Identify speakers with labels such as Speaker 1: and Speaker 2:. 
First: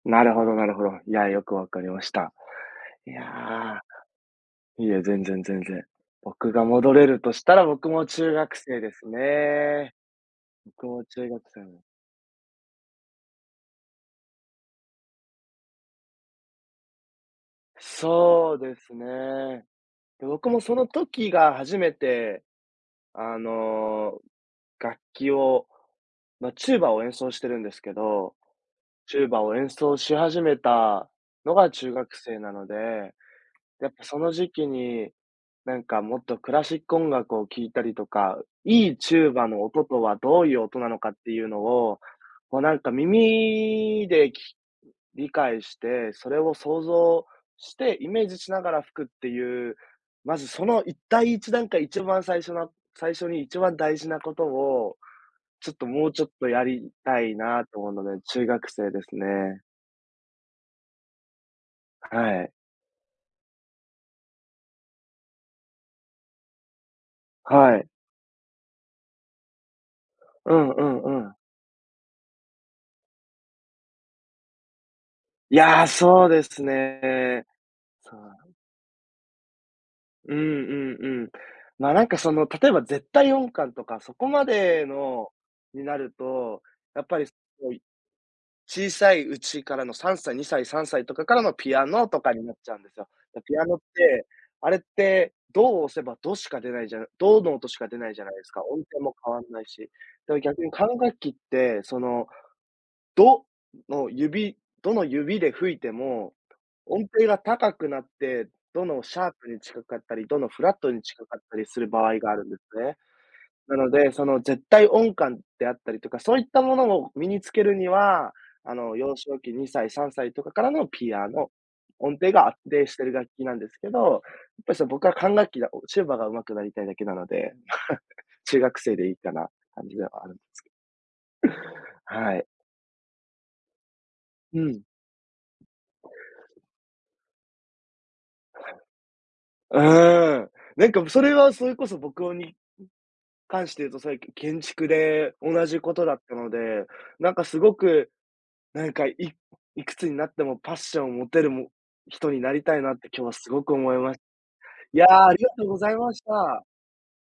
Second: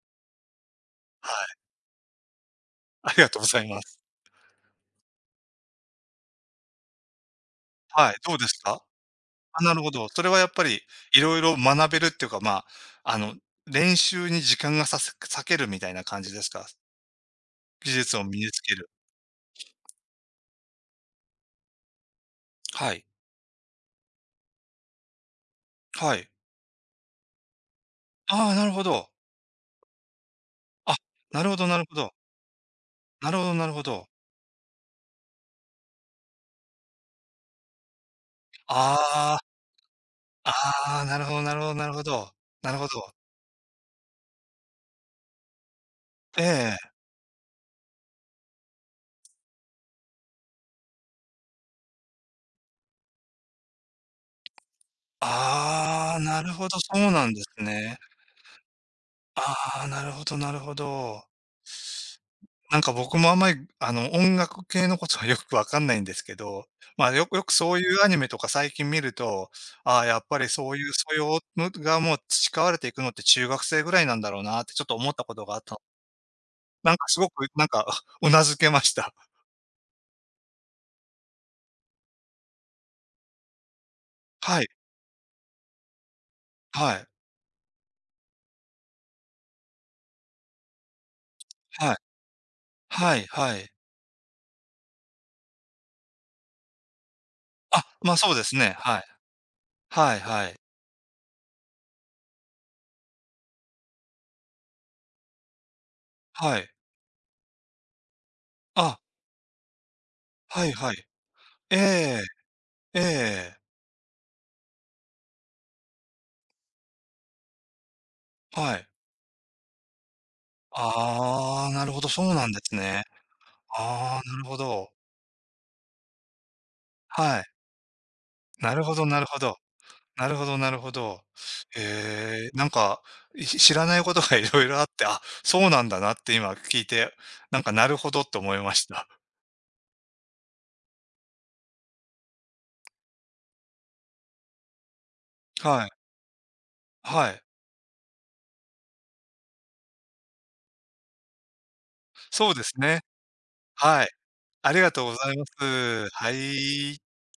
Speaker 1: なるほどなるほど。いや、
Speaker 2: は
Speaker 1: よ
Speaker 2: い。
Speaker 1: くわかりました。
Speaker 2: あ
Speaker 1: い
Speaker 2: りがとうございま
Speaker 1: や、
Speaker 2: す。
Speaker 1: いえ、全然全然。僕が戻れるとしたら、僕も
Speaker 2: はい、
Speaker 1: 中
Speaker 2: どうです
Speaker 1: 学生
Speaker 2: か？
Speaker 1: です
Speaker 2: あ、なるほ
Speaker 1: ね、
Speaker 2: ど。それはやっぱり、
Speaker 1: 僕も中
Speaker 2: 色
Speaker 1: 学
Speaker 2: 々
Speaker 1: 生。
Speaker 2: 学べるってか、まあ、あの練習に時間がさす割けるみたいな感じですか？技術を身に
Speaker 1: そう
Speaker 2: つけ
Speaker 1: で
Speaker 2: る。
Speaker 1: すね。で僕もその時が初めて、
Speaker 2: はい。
Speaker 1: あの、楽器を、
Speaker 2: はい。
Speaker 1: ま、チューバを演奏してるんですけど、
Speaker 2: ああ、なるほど。
Speaker 1: チューバを演奏し始め
Speaker 2: あ、
Speaker 1: た
Speaker 2: なる
Speaker 1: の
Speaker 2: ほど
Speaker 1: が
Speaker 2: なる
Speaker 1: 中
Speaker 2: ほど。
Speaker 1: 学生なので、
Speaker 2: なるほどなるほ
Speaker 1: やっぱ
Speaker 2: ど。
Speaker 1: その時期に、なんかもっとクラシック音楽を聴いたりとか、いいチュー
Speaker 2: ああ、
Speaker 1: バーの音とはどういう音なの
Speaker 2: ああ、
Speaker 1: かっ
Speaker 2: なる
Speaker 1: て
Speaker 2: ほど
Speaker 1: いう
Speaker 2: な
Speaker 1: の
Speaker 2: るほどなる
Speaker 1: を、
Speaker 2: ほど、
Speaker 1: こう
Speaker 2: な
Speaker 1: な
Speaker 2: る
Speaker 1: ん
Speaker 2: ほ
Speaker 1: か
Speaker 2: ど。
Speaker 1: 耳でき理解して、それを
Speaker 2: え
Speaker 1: 想
Speaker 2: え。
Speaker 1: 像してイメージしながら吹くっていう、まずそのいっ第一段階、一番最初の最初に一番大事なことを、ちょっともう
Speaker 2: ああ、
Speaker 1: ちょっ
Speaker 2: な
Speaker 1: と
Speaker 2: る
Speaker 1: や
Speaker 2: ほど、そ
Speaker 1: り
Speaker 2: う
Speaker 1: た
Speaker 2: なん
Speaker 1: い
Speaker 2: で
Speaker 1: な
Speaker 2: す
Speaker 1: と思う
Speaker 2: ね。
Speaker 1: ので、中学生ですね。
Speaker 2: ああ、なるほどなるほど。
Speaker 1: はい。
Speaker 2: なんか僕もあんまり、あの音楽系のことはよくわかんないんですけど、ま、よくよくそ
Speaker 1: は
Speaker 2: うい
Speaker 1: い。
Speaker 2: うアニメとか最近見ると、ああやっぱり
Speaker 1: う
Speaker 2: そ
Speaker 1: ん
Speaker 2: う
Speaker 1: う
Speaker 2: いう
Speaker 1: ん
Speaker 2: 素
Speaker 1: うん。
Speaker 2: 養むくが培われていくのって中学生ぐらいなんだろうなってちょっと思ったことがあった。
Speaker 1: やあ、そうです
Speaker 2: なんかすご
Speaker 1: ね。
Speaker 2: く、なんか、
Speaker 1: そう。
Speaker 2: 頷けました。
Speaker 1: うんうんうん。ま、なんかその例えば絶対音感とか、そこま
Speaker 2: はい。
Speaker 1: でのになると、
Speaker 2: は
Speaker 1: や
Speaker 2: い。
Speaker 1: っぱりこう、小さいうちからの3歳、2歳、3歳とかからのピア
Speaker 2: はい。
Speaker 1: ノとかになっちゃうんですよ。
Speaker 2: はい
Speaker 1: で、ピ
Speaker 2: は
Speaker 1: ア
Speaker 2: い。
Speaker 1: ノって、あれってドを押せばドしか出ないじゃないドの音し
Speaker 2: あ、
Speaker 1: か出ない
Speaker 2: ま、
Speaker 1: じゃな
Speaker 2: そ
Speaker 1: い
Speaker 2: うで
Speaker 1: です
Speaker 2: す
Speaker 1: か、
Speaker 2: ね。
Speaker 1: 音
Speaker 2: は
Speaker 1: 程
Speaker 2: い。
Speaker 1: も変わんないし。
Speaker 2: はい
Speaker 1: だから
Speaker 2: はい。
Speaker 1: 逆に管楽器って、その、ドの指ドの指で吹いても、
Speaker 2: はい。
Speaker 1: 音程が高くなって、ド
Speaker 2: あ
Speaker 1: のシャープに近かったり、ドのフ
Speaker 2: はい
Speaker 1: ラット
Speaker 2: はい。
Speaker 1: に近かったり
Speaker 2: え
Speaker 1: する場合
Speaker 2: え、
Speaker 1: があるんですね。
Speaker 2: ええ。
Speaker 1: なので、その絶対音感であったりとか、そういったものを身につけるには、
Speaker 2: は
Speaker 1: あ
Speaker 2: い。
Speaker 1: の、幼少期、2歳、3歳とかからのピアノ、
Speaker 2: ああ、なるほど、
Speaker 1: 音
Speaker 2: そ
Speaker 1: 程
Speaker 2: う
Speaker 1: が
Speaker 2: なん
Speaker 1: 安
Speaker 2: です
Speaker 1: 定して
Speaker 2: ね。
Speaker 1: いる楽器なんですけど、や
Speaker 2: あ
Speaker 1: っ
Speaker 2: あ、なるほ
Speaker 1: ぱりそ
Speaker 2: ど。
Speaker 1: の僕は管楽器がチューバが上手くなりたいだけなの
Speaker 2: はい。
Speaker 1: で、中
Speaker 2: な
Speaker 1: 学
Speaker 2: るほ
Speaker 1: 生
Speaker 2: ど
Speaker 1: でいい
Speaker 2: なる
Speaker 1: か
Speaker 2: ほ
Speaker 1: なって
Speaker 2: ど。
Speaker 1: 感じではあ
Speaker 2: な
Speaker 1: るん
Speaker 2: る
Speaker 1: で
Speaker 2: ほど
Speaker 1: すけ
Speaker 2: な
Speaker 1: ど。
Speaker 2: るほど。
Speaker 1: はい。
Speaker 2: へえ。なんか、し知らないことが
Speaker 1: う
Speaker 2: 色々あ
Speaker 1: ん。
Speaker 2: って、あ、そうなんだなって今聞いて、なんかなるほどって思い
Speaker 1: は
Speaker 2: ました。
Speaker 1: い。うーん、なんかそれはそれこそ僕をに、関して言うと最近建築で 同じ
Speaker 2: はい。
Speaker 1: ことだったので、
Speaker 2: は
Speaker 1: なん
Speaker 2: い。
Speaker 1: かすごく、なんかいいくつになってもパッションを持てる人に
Speaker 2: そ
Speaker 1: な
Speaker 2: うで
Speaker 1: り
Speaker 2: す
Speaker 1: たいなっ
Speaker 2: ね。
Speaker 1: て今日は凄く思い
Speaker 2: はい。
Speaker 1: まし
Speaker 2: ありがと
Speaker 1: や
Speaker 2: うご
Speaker 1: あ、
Speaker 2: ざ
Speaker 1: あ
Speaker 2: い
Speaker 1: り
Speaker 2: ま
Speaker 1: がとうござい
Speaker 2: す、
Speaker 1: まし
Speaker 2: は
Speaker 1: た。
Speaker 2: い。